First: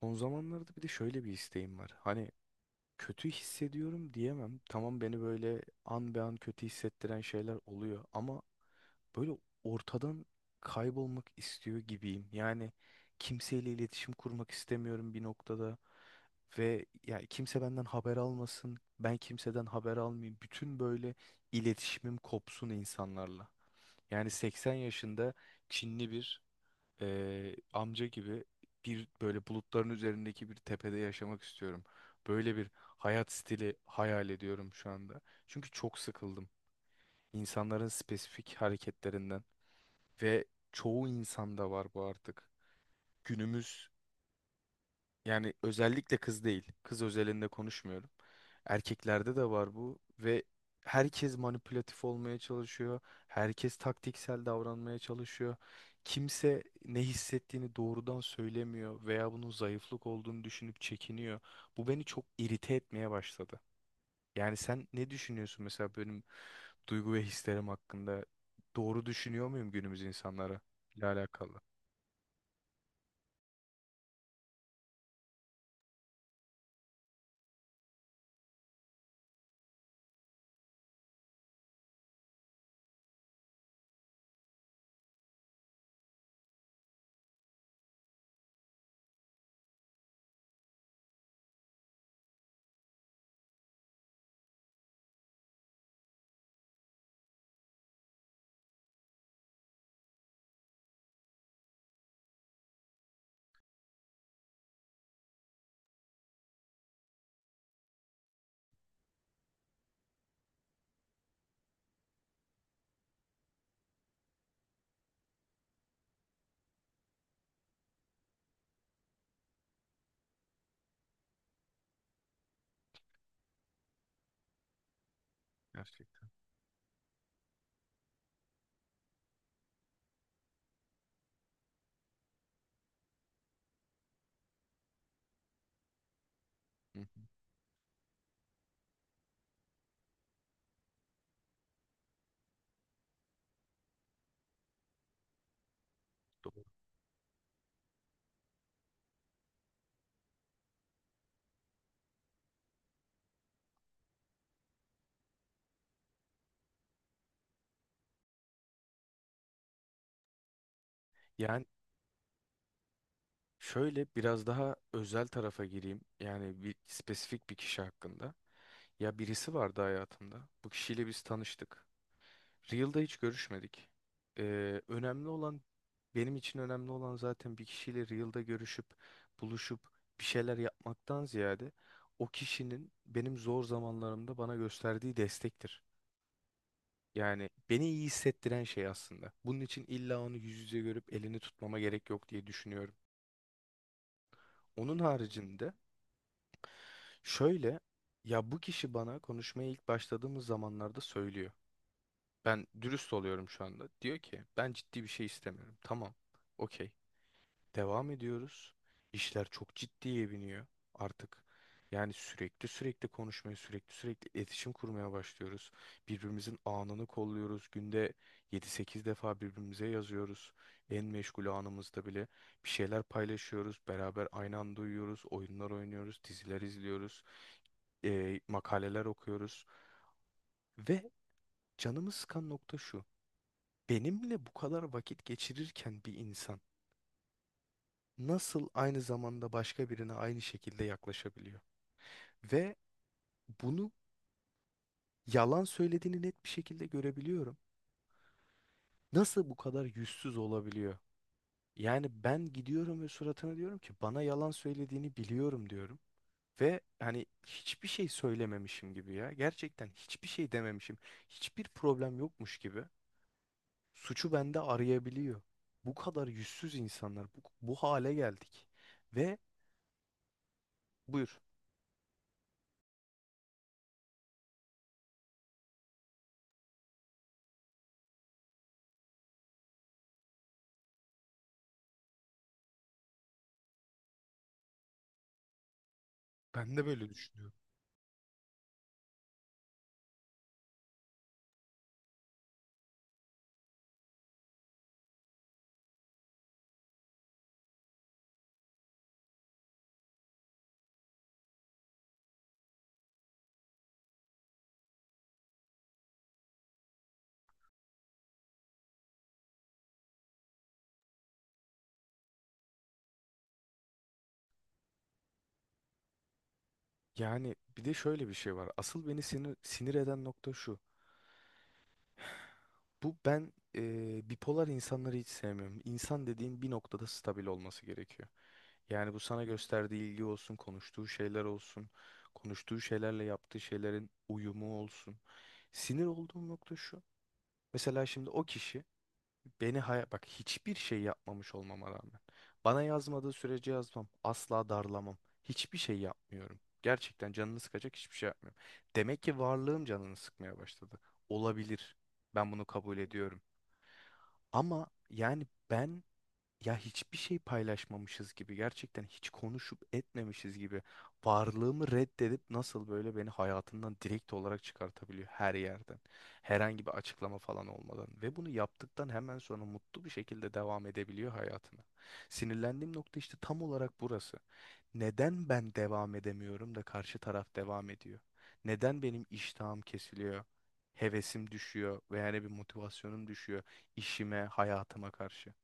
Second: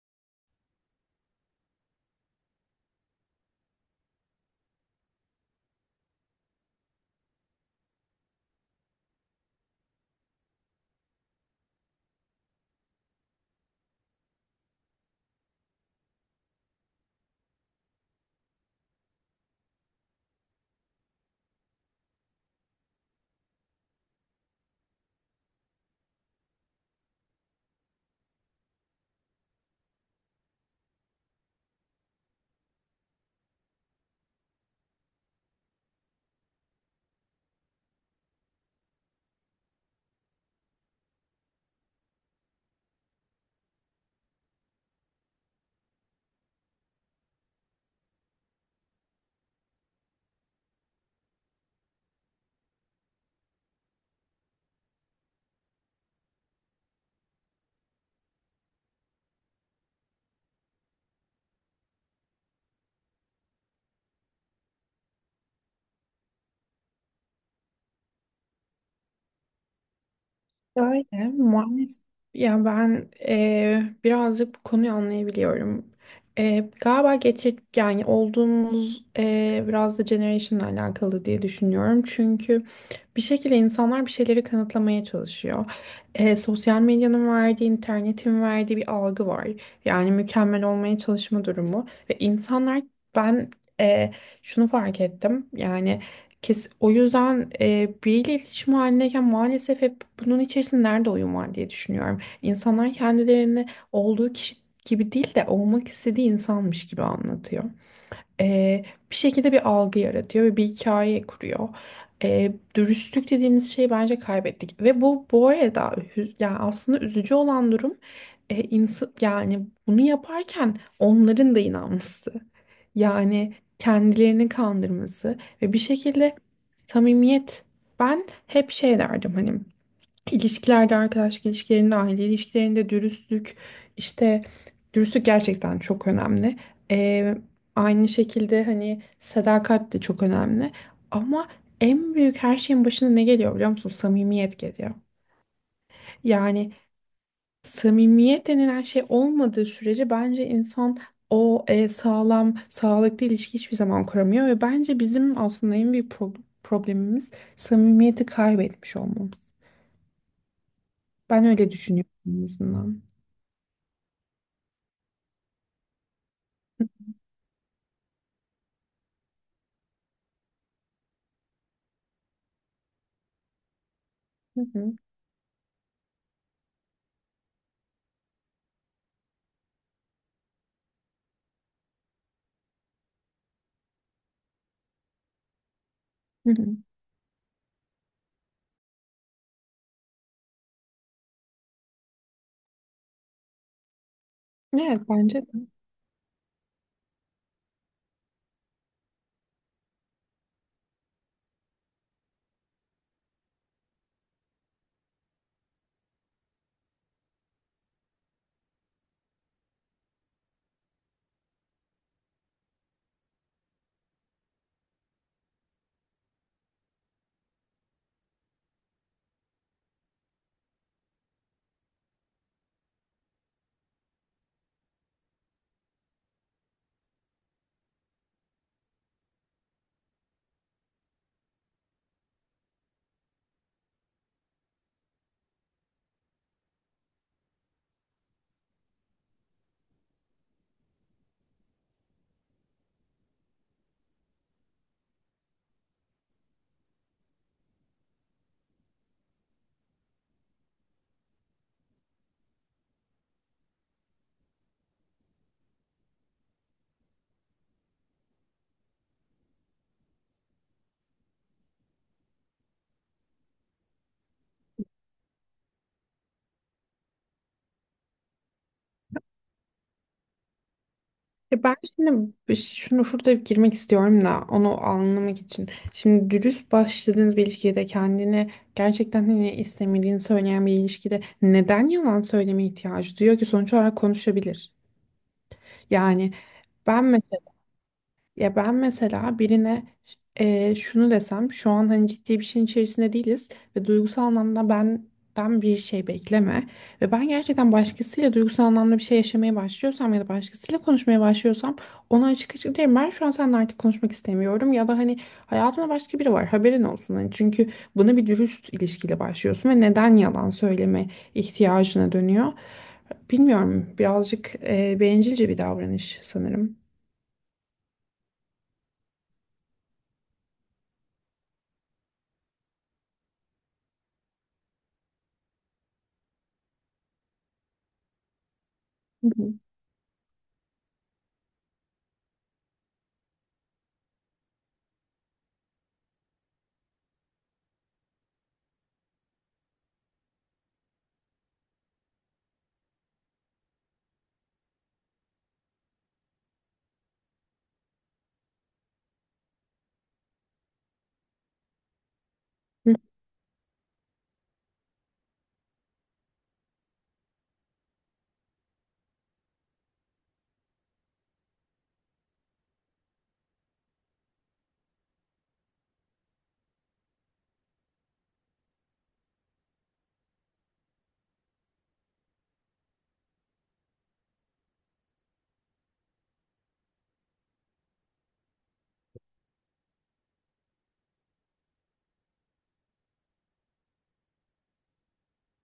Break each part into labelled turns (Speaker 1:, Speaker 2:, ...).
Speaker 1: Son zamanlarda bir de şöyle bir isteğim var. Hani kötü hissediyorum diyemem. Tamam, beni böyle an be an kötü hissettiren şeyler oluyor ama böyle ortadan kaybolmak istiyor gibiyim. Yani kimseyle iletişim kurmak istemiyorum bir noktada ve yani kimse benden haber almasın. Ben kimseden haber almayayım. Bütün böyle iletişimim kopsun insanlarla. Yani 80 yaşında Çinli bir amca gibi bir böyle bulutların üzerindeki bir tepede yaşamak istiyorum. Böyle bir hayat stili hayal ediyorum şu anda. Çünkü çok sıkıldım insanların spesifik hareketlerinden ve çoğu insanda var bu artık. Günümüz, yani özellikle kız değil. Kız özelinde konuşmuyorum. Erkeklerde de var bu ve herkes manipülatif olmaya çalışıyor. Herkes taktiksel davranmaya çalışıyor. Kimse ne hissettiğini doğrudan söylemiyor veya bunun zayıflık olduğunu düşünüp çekiniyor. Bu beni çok irite etmeye başladı. Yani sen ne düşünüyorsun mesela benim duygu ve hislerim hakkında? Doğru düşünüyor muyum günümüz insanlara ile
Speaker 2: Öyle
Speaker 1: alakalı?
Speaker 2: maalesef. Ya ben birazcık bu konuyu anlayabiliyorum. Galiba getir yani olduğumuz biraz da generation'la alakalı diye düşünüyorum. Çünkü bir şekilde insanlar bir şeyleri kanıtlamaya çalışıyor. Sosyal medyanın verdiği, internetin verdiği bir algı var. Yani mükemmel olmaya çalışma durumu ve insanlar ben eee, şunu fark ettim. Yani kes, o yüzden biriyle iletişim halindeyken maalesef hep bunun içerisinde nerede oyun var diye düşünüyorum. İnsanlar kendilerini olduğu kişi gibi değil de olmak istediği insanmış gibi anlatıyor, e, bir şekilde bir algı yaratıyor ve bir hikaye kuruyor. Dürüstlük dediğimiz şeyi bence kaybettik ve bu bu arada yani aslında üzücü olan durum, insan yani bunu yaparken onların da inanması. Yani kendilerini kandırması ve bir
Speaker 1: Gerçekten.
Speaker 2: şekilde samimiyet. Ben hep şey derdim hani İlişkilerde, arkadaşlık ilişkilerinde, aile ilişkilerinde dürüstlük, işte dürüstlük gerçekten çok önemli.
Speaker 1: Hı hı,
Speaker 2: Ee, Aynı şekilde hani sadakat de çok önemli. Ama en büyük her şeyin başına ne geliyor biliyor musun? Samimiyet geliyor.
Speaker 1: doğru.
Speaker 2: Yani samimiyet denilen şey olmadığı sürece bence insan o sağlam, sağlıklı ilişki hiçbir zaman kuramıyor ve bence bizim aslında en büyük problemimiz samimiyeti kaybetmiş olmamız. Ben
Speaker 1: Yani
Speaker 2: öyle düşünüyorum en azından.
Speaker 1: şöyle biraz daha özel tarafa gireyim. Yani bir spesifik bir kişi hakkında. Ya birisi vardı hayatımda. Bu kişiyle biz tanıştık. Real'da hiç görüşmedik.
Speaker 2: Hı hı,
Speaker 1: Önemli olan benim için önemli olan zaten bir kişiyle Real'da görüşüp buluşup bir şeyler yapmaktan ziyade o kişinin benim zor zamanlarımda bana gösterdiği destektir.
Speaker 2: hı hı.
Speaker 1: Yani beni iyi hissettiren şey aslında. Bunun için illa onu yüz yüze görüp elini tutmama gerek yok diye düşünüyorum. Onun
Speaker 2: Evet bence de.
Speaker 1: haricinde şöyle, ya bu kişi bana konuşmaya ilk başladığımız zamanlarda söylüyor. Ben dürüst oluyorum şu anda. Diyor ki ben ciddi bir şey istemiyorum. Tamam. Okey. Devam ediyoruz. İşler çok ciddiye biniyor artık. Yani sürekli sürekli konuşmaya, sürekli sürekli iletişim kurmaya başlıyoruz. Birbirimizin anını kolluyoruz. Günde yedi sekiz defa birbirimize yazıyoruz. En meşgul anımızda bile bir şeyler paylaşıyoruz. Beraber aynı anda uyuyoruz, oyunlar oynuyoruz, diziler izliyoruz, makaleler okuyoruz. Ve canımı sıkan nokta şu. Benimle bu kadar vakit geçirirken bir insan nasıl aynı zamanda başka birine aynı şekilde yaklaşabiliyor? Ve bunu yalan söylediğini net bir şekilde görebiliyorum. Nasıl bu kadar yüzsüz olabiliyor? Yani ben gidiyorum ve suratına diyorum ki bana yalan söylediğini biliyorum diyorum. Ve hani hiçbir şey söylememişim gibi ya. Gerçekten hiçbir şey dememişim. Hiçbir problem yokmuş gibi. Suçu bende arayabiliyor. Bu kadar yüzsüz insanlar. Bu hale geldik. Ve buyur.
Speaker 2: Ya ben şimdi şunu şurada girmek istiyorum da onu anlamak için. Şimdi dürüst başladığınız bir ilişkide kendini gerçekten hani istemediğini söyleyen bir ilişkide neden yalan söyleme ihtiyacı duyuyor ki sonuç olarak konuşabilir. Yani
Speaker 1: Ben de böyle
Speaker 2: ben,
Speaker 1: düşünüyorum.
Speaker 2: ya ben mesela birine şunu desem şu an hani ciddi bir şeyin içerisinde değiliz ve duygusal anlamda benden bir şey bekleme ve ben gerçekten başkasıyla duygusal anlamda bir şey yaşamaya başlıyorsam ya da başkasıyla konuşmaya başlıyorsam ona açık açık derim ben şu an seninle artık konuşmak istemiyorum ya da hani hayatımda başka biri var haberin olsun hani çünkü buna bir dürüst ilişkiyle başlıyorsun ve neden yalan söyleme ihtiyacına dönüyor bilmiyorum, birazcık bencilce bir davranış sanırım.
Speaker 1: Yani bir de şöyle bir şey var. Asıl beni sinir eden nokta şu. Bipolar insanları hiç sevmiyorum. İnsan dediğin bir noktada stabil olması gerekiyor. Yani bu
Speaker 2: Hı
Speaker 1: sana
Speaker 2: hı.
Speaker 1: gösterdiği ilgi olsun, konuştuğu şeyler olsun, konuştuğu şeylerle yaptığı şeylerin uyumu olsun. Sinir olduğum nokta şu. Mesela şimdi o kişi beni bak, hiçbir şey yapmamış olmama rağmen. Bana yazmadığı sürece yazmam. Asla darlamam. Hiçbir şey yapmıyorum. Gerçekten canını sıkacak hiçbir şey yapmıyorum. Demek ki varlığım canını sıkmaya başladı. Olabilir. Ben bunu kabul ediyorum. Ama yani ben, ya hiçbir şey paylaşmamışız gibi, gerçekten hiç konuşup etmemişiz gibi, varlığımı reddedip nasıl böyle beni hayatından direkt olarak çıkartabiliyor her yerden? Herhangi bir açıklama falan olmadan ve bunu yaptıktan hemen sonra mutlu bir şekilde devam edebiliyor hayatına. Sinirlendiğim nokta işte tam olarak burası. Neden ben devam edemiyorum da karşı taraf devam ediyor? Neden benim iştahım kesiliyor? Hevesim düşüyor veya yani bir motivasyonum düşüyor işime, hayatıma karşı.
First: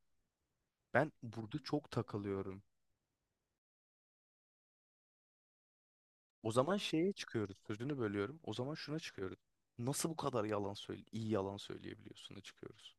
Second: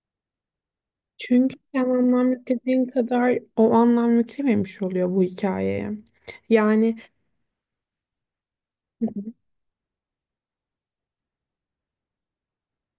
Speaker 1: Ben
Speaker 2: Çünkü
Speaker 1: burada
Speaker 2: sen
Speaker 1: çok
Speaker 2: anlam
Speaker 1: takılıyorum.
Speaker 2: yüklediğin kadar o anlam yüklememiş oluyor bu hikayeye.
Speaker 1: O zaman
Speaker 2: Yani
Speaker 1: şeye çıkıyoruz. Sözünü bölüyorum. O zaman şuna çıkıyoruz. Nasıl bu kadar iyi yalan söyleyebiliyorsun'a çıkıyoruz.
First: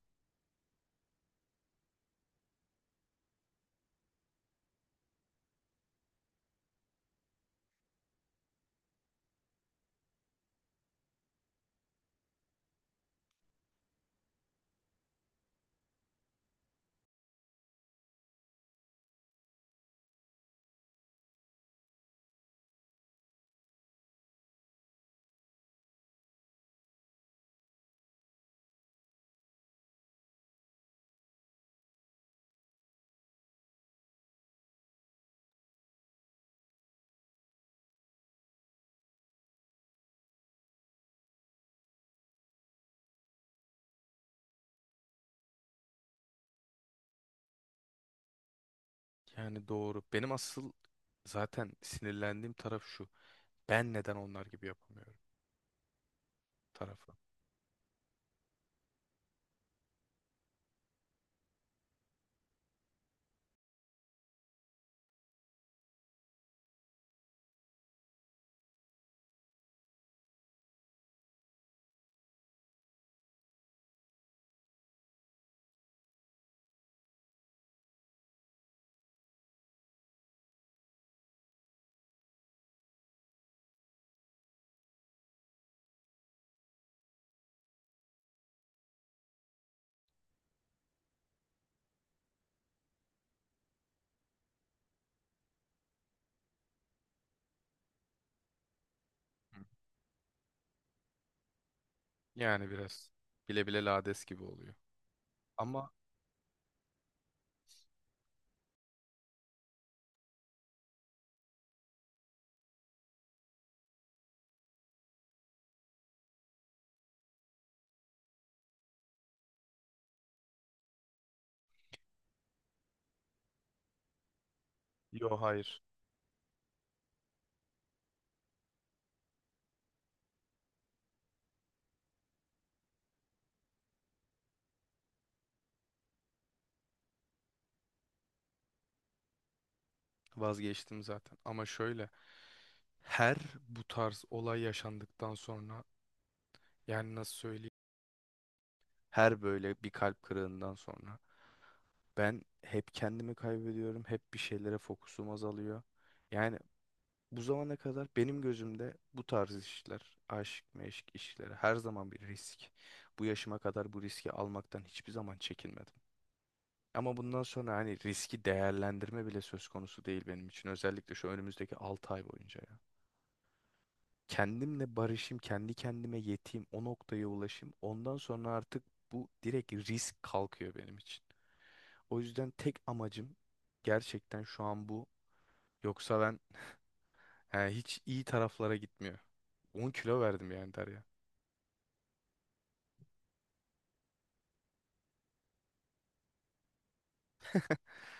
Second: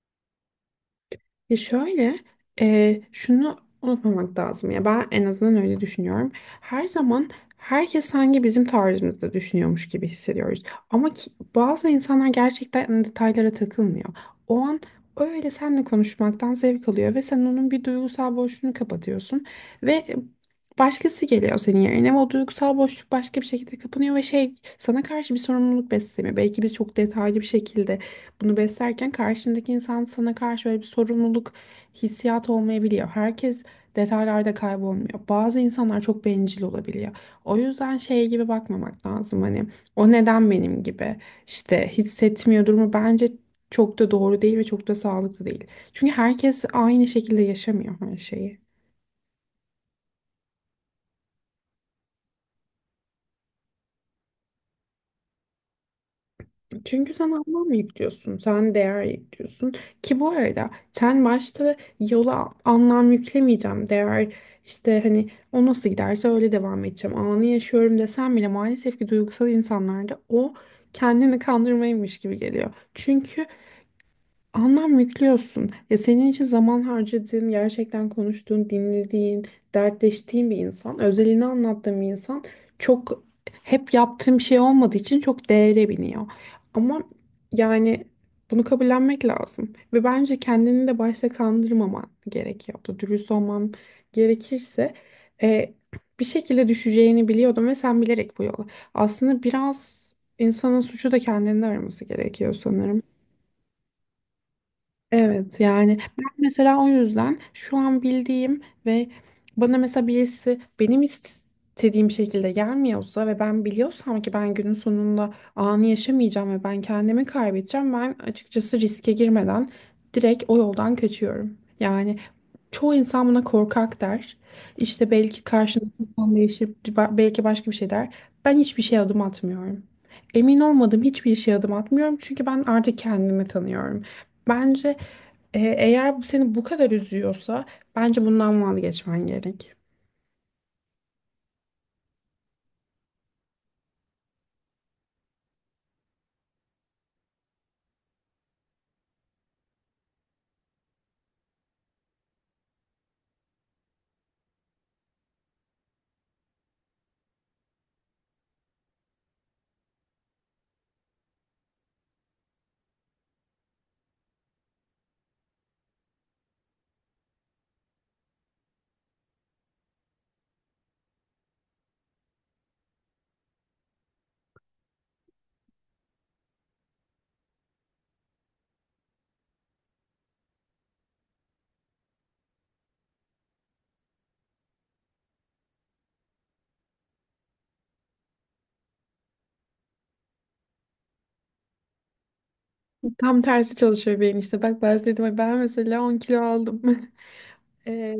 Speaker 2: ya şöyle, şunu unutmamak lazım ya ben en azından öyle düşünüyorum. Her zaman herkes sanki bizim tarzımızda düşünüyormuş gibi hissediyoruz. Ama ki, bazı insanlar gerçekten detaylara takılmıyor. O an öyle seninle konuşmaktan zevk alıyor ve sen onun bir duygusal boşluğunu kapatıyorsun ve başkası geliyor senin yerine ve o duygusal boşluk başka bir şekilde kapanıyor ve şey sana karşı bir sorumluluk beslemiyor. Belki biz çok detaylı bir şekilde bunu beslerken karşındaki insan sana karşı böyle bir sorumluluk hissiyatı olmayabiliyor. Herkes detaylarda kaybolmuyor. Bazı insanlar çok bencil olabiliyor. O yüzden şey gibi bakmamak lazım, hani o neden benim gibi işte hissetmiyor durumu bence çok da doğru değil ve çok da sağlıklı değil. Çünkü herkes aynı şekilde yaşamıyor her şeyi.
Speaker 1: Yani doğru. Benim asıl zaten sinirlendiğim taraf şu. Ben neden onlar gibi yapamıyorum tarafı.
Speaker 2: Çünkü sen anlam yüklüyorsun, sen değer yüklüyorsun. Ki bu arada sen başta yola anlam yüklemeyeceğim, değer işte hani o nasıl giderse öyle devam edeceğim. Anı yaşıyorum desem bile maalesef ki duygusal insanlarda o kendini kandırmaymış gibi geliyor. Çünkü anlam yüklüyorsun. Ya senin için zaman harcadığın, gerçekten konuştuğun, dinlediğin, dertleştiğin bir insan, özelini anlattığın bir insan çok, hep yaptığım şey olmadığı için çok değere biniyor. Ama yani bunu kabullenmek lazım. Ve bence kendini de başta kandırmaman gerekiyordu. Dürüst olman gerekirse e, bir şekilde düşeceğini biliyordum ve sen bilerek bu yola. Aslında
Speaker 1: Hı.
Speaker 2: biraz insanın suçu da kendinde araması gerekiyor
Speaker 1: Yani
Speaker 2: sanırım.
Speaker 1: biraz bile bile lades gibi oluyor.
Speaker 2: Evet
Speaker 1: Ama
Speaker 2: yani ben mesela o yüzden şu an bildiğim ve bana mesela birisi benim istediğim şekilde gelmiyorsa ve ben biliyorsam ki ben günün sonunda anı yaşamayacağım ve ben kendimi kaybedeceğim, ben açıkçası riske girmeden direkt o yoldan kaçıyorum. Yani çoğu insan buna korkak der. İşte
Speaker 1: yo,
Speaker 2: belki
Speaker 1: hayır,
Speaker 2: karşındaki insan değişir, belki başka bir şey der. Ben hiçbir şeye adım atmıyorum. Emin olmadığım hiçbir şeye adım atmıyorum çünkü ben artık kendimi tanıyorum. Bence eğer bu seni bu kadar üzüyorsa bence bundan vazgeçmen gerek.
Speaker 1: vazgeçtim zaten. Ama şöyle, her bu tarz olay yaşandıktan sonra, yani nasıl söyleyeyim? Her böyle bir kalp kırığından sonra ben hep kendimi kaybediyorum, hep bir şeylere fokusum azalıyor. Yani bu zamana kadar benim gözümde bu tarz işler, aşk meşk işleri her zaman bir risk. Bu yaşıma kadar bu riski almaktan hiçbir zaman çekinmedim. Ama bundan sonra hani riski değerlendirme bile söz konusu değil benim için. Özellikle şu önümüzdeki 6 ay boyunca ya. Kendimle barışayım, kendi kendime yeteyim, o noktaya ulaşayım. Ondan sonra artık bu direkt risk kalkıyor benim için. O yüzden tek amacım gerçekten şu an bu. Yoksa ben, he, hiç iyi taraflara gitmiyor. 10 kilo verdim yani Derya.
Speaker 2: Tam tersi çalışıyor beyin işte. Bak ben dedim ay ben mesela 10 kilo aldım. E,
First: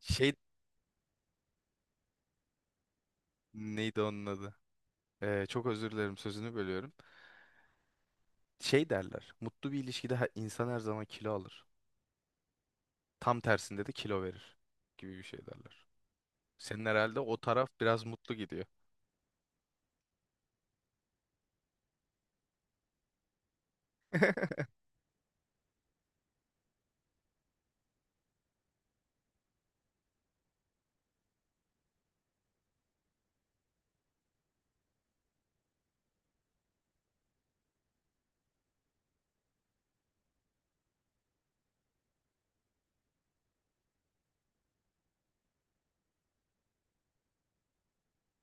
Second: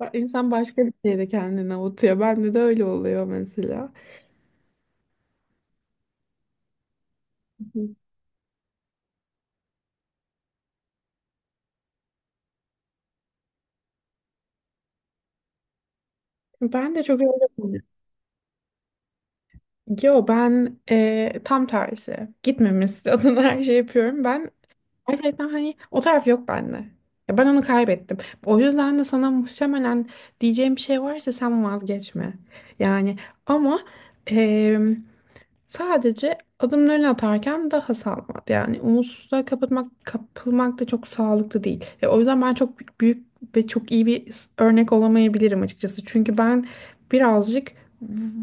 Speaker 1: Şey,
Speaker 2: insan başka bir şeyde kendini avutuyor. Bende de öyle oluyor mesela.
Speaker 1: neydi onun adı? Çok özür dilerim, sözünü bölüyorum. Şey derler. Mutlu bir ilişkide insan her zaman kilo alır. Tam tersinde de kilo verir gibi bir şey derler. Senin
Speaker 2: Ben de
Speaker 1: herhalde
Speaker 2: çok öyle
Speaker 1: o taraf
Speaker 2: oluyor.
Speaker 1: biraz mutlu gidiyor.
Speaker 2: Yo ben tam tersi. Gitmemesi adına her şey yapıyorum. Ben gerçekten hani o taraf yok bende. Ya ben onu kaybettim. O yüzden de sana muhtemelen diyeceğim bir şey varsa sen vazgeçme. Yani ama em, sadece adımlarını atarken daha sağlam at. Yani umutsuzluğa kapatmak, kapılmak da çok sağlıklı değil. O yüzden ben çok büyük ve çok iyi bir örnek olamayabilirim açıkçası. Çünkü ben birazcık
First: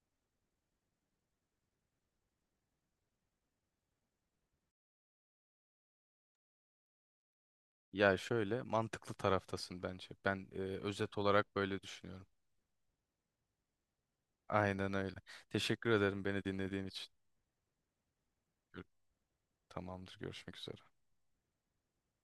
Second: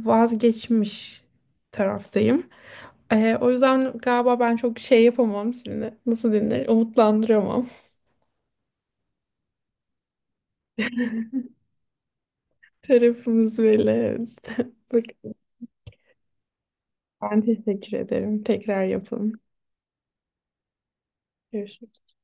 Speaker 2: vazgeçmiş taraftayım. O yüzden galiba ben çok şey yapamam şimdi. Nasıl denir? Umutlandıramam.
Speaker 1: Ya şöyle, mantıklı taraftasın bence. Ben özet olarak böyle düşünüyorum.
Speaker 2: Tarafımız belli. Evet.
Speaker 1: Aynen öyle.
Speaker 2: Bak,
Speaker 1: Teşekkür ederim beni dinlediğin için.
Speaker 2: ben teşekkür ederim.
Speaker 1: Gör-
Speaker 2: Tekrar yapalım.
Speaker 1: Tamamdır. Görüşmek üzere.
Speaker 2: Görüşürüz.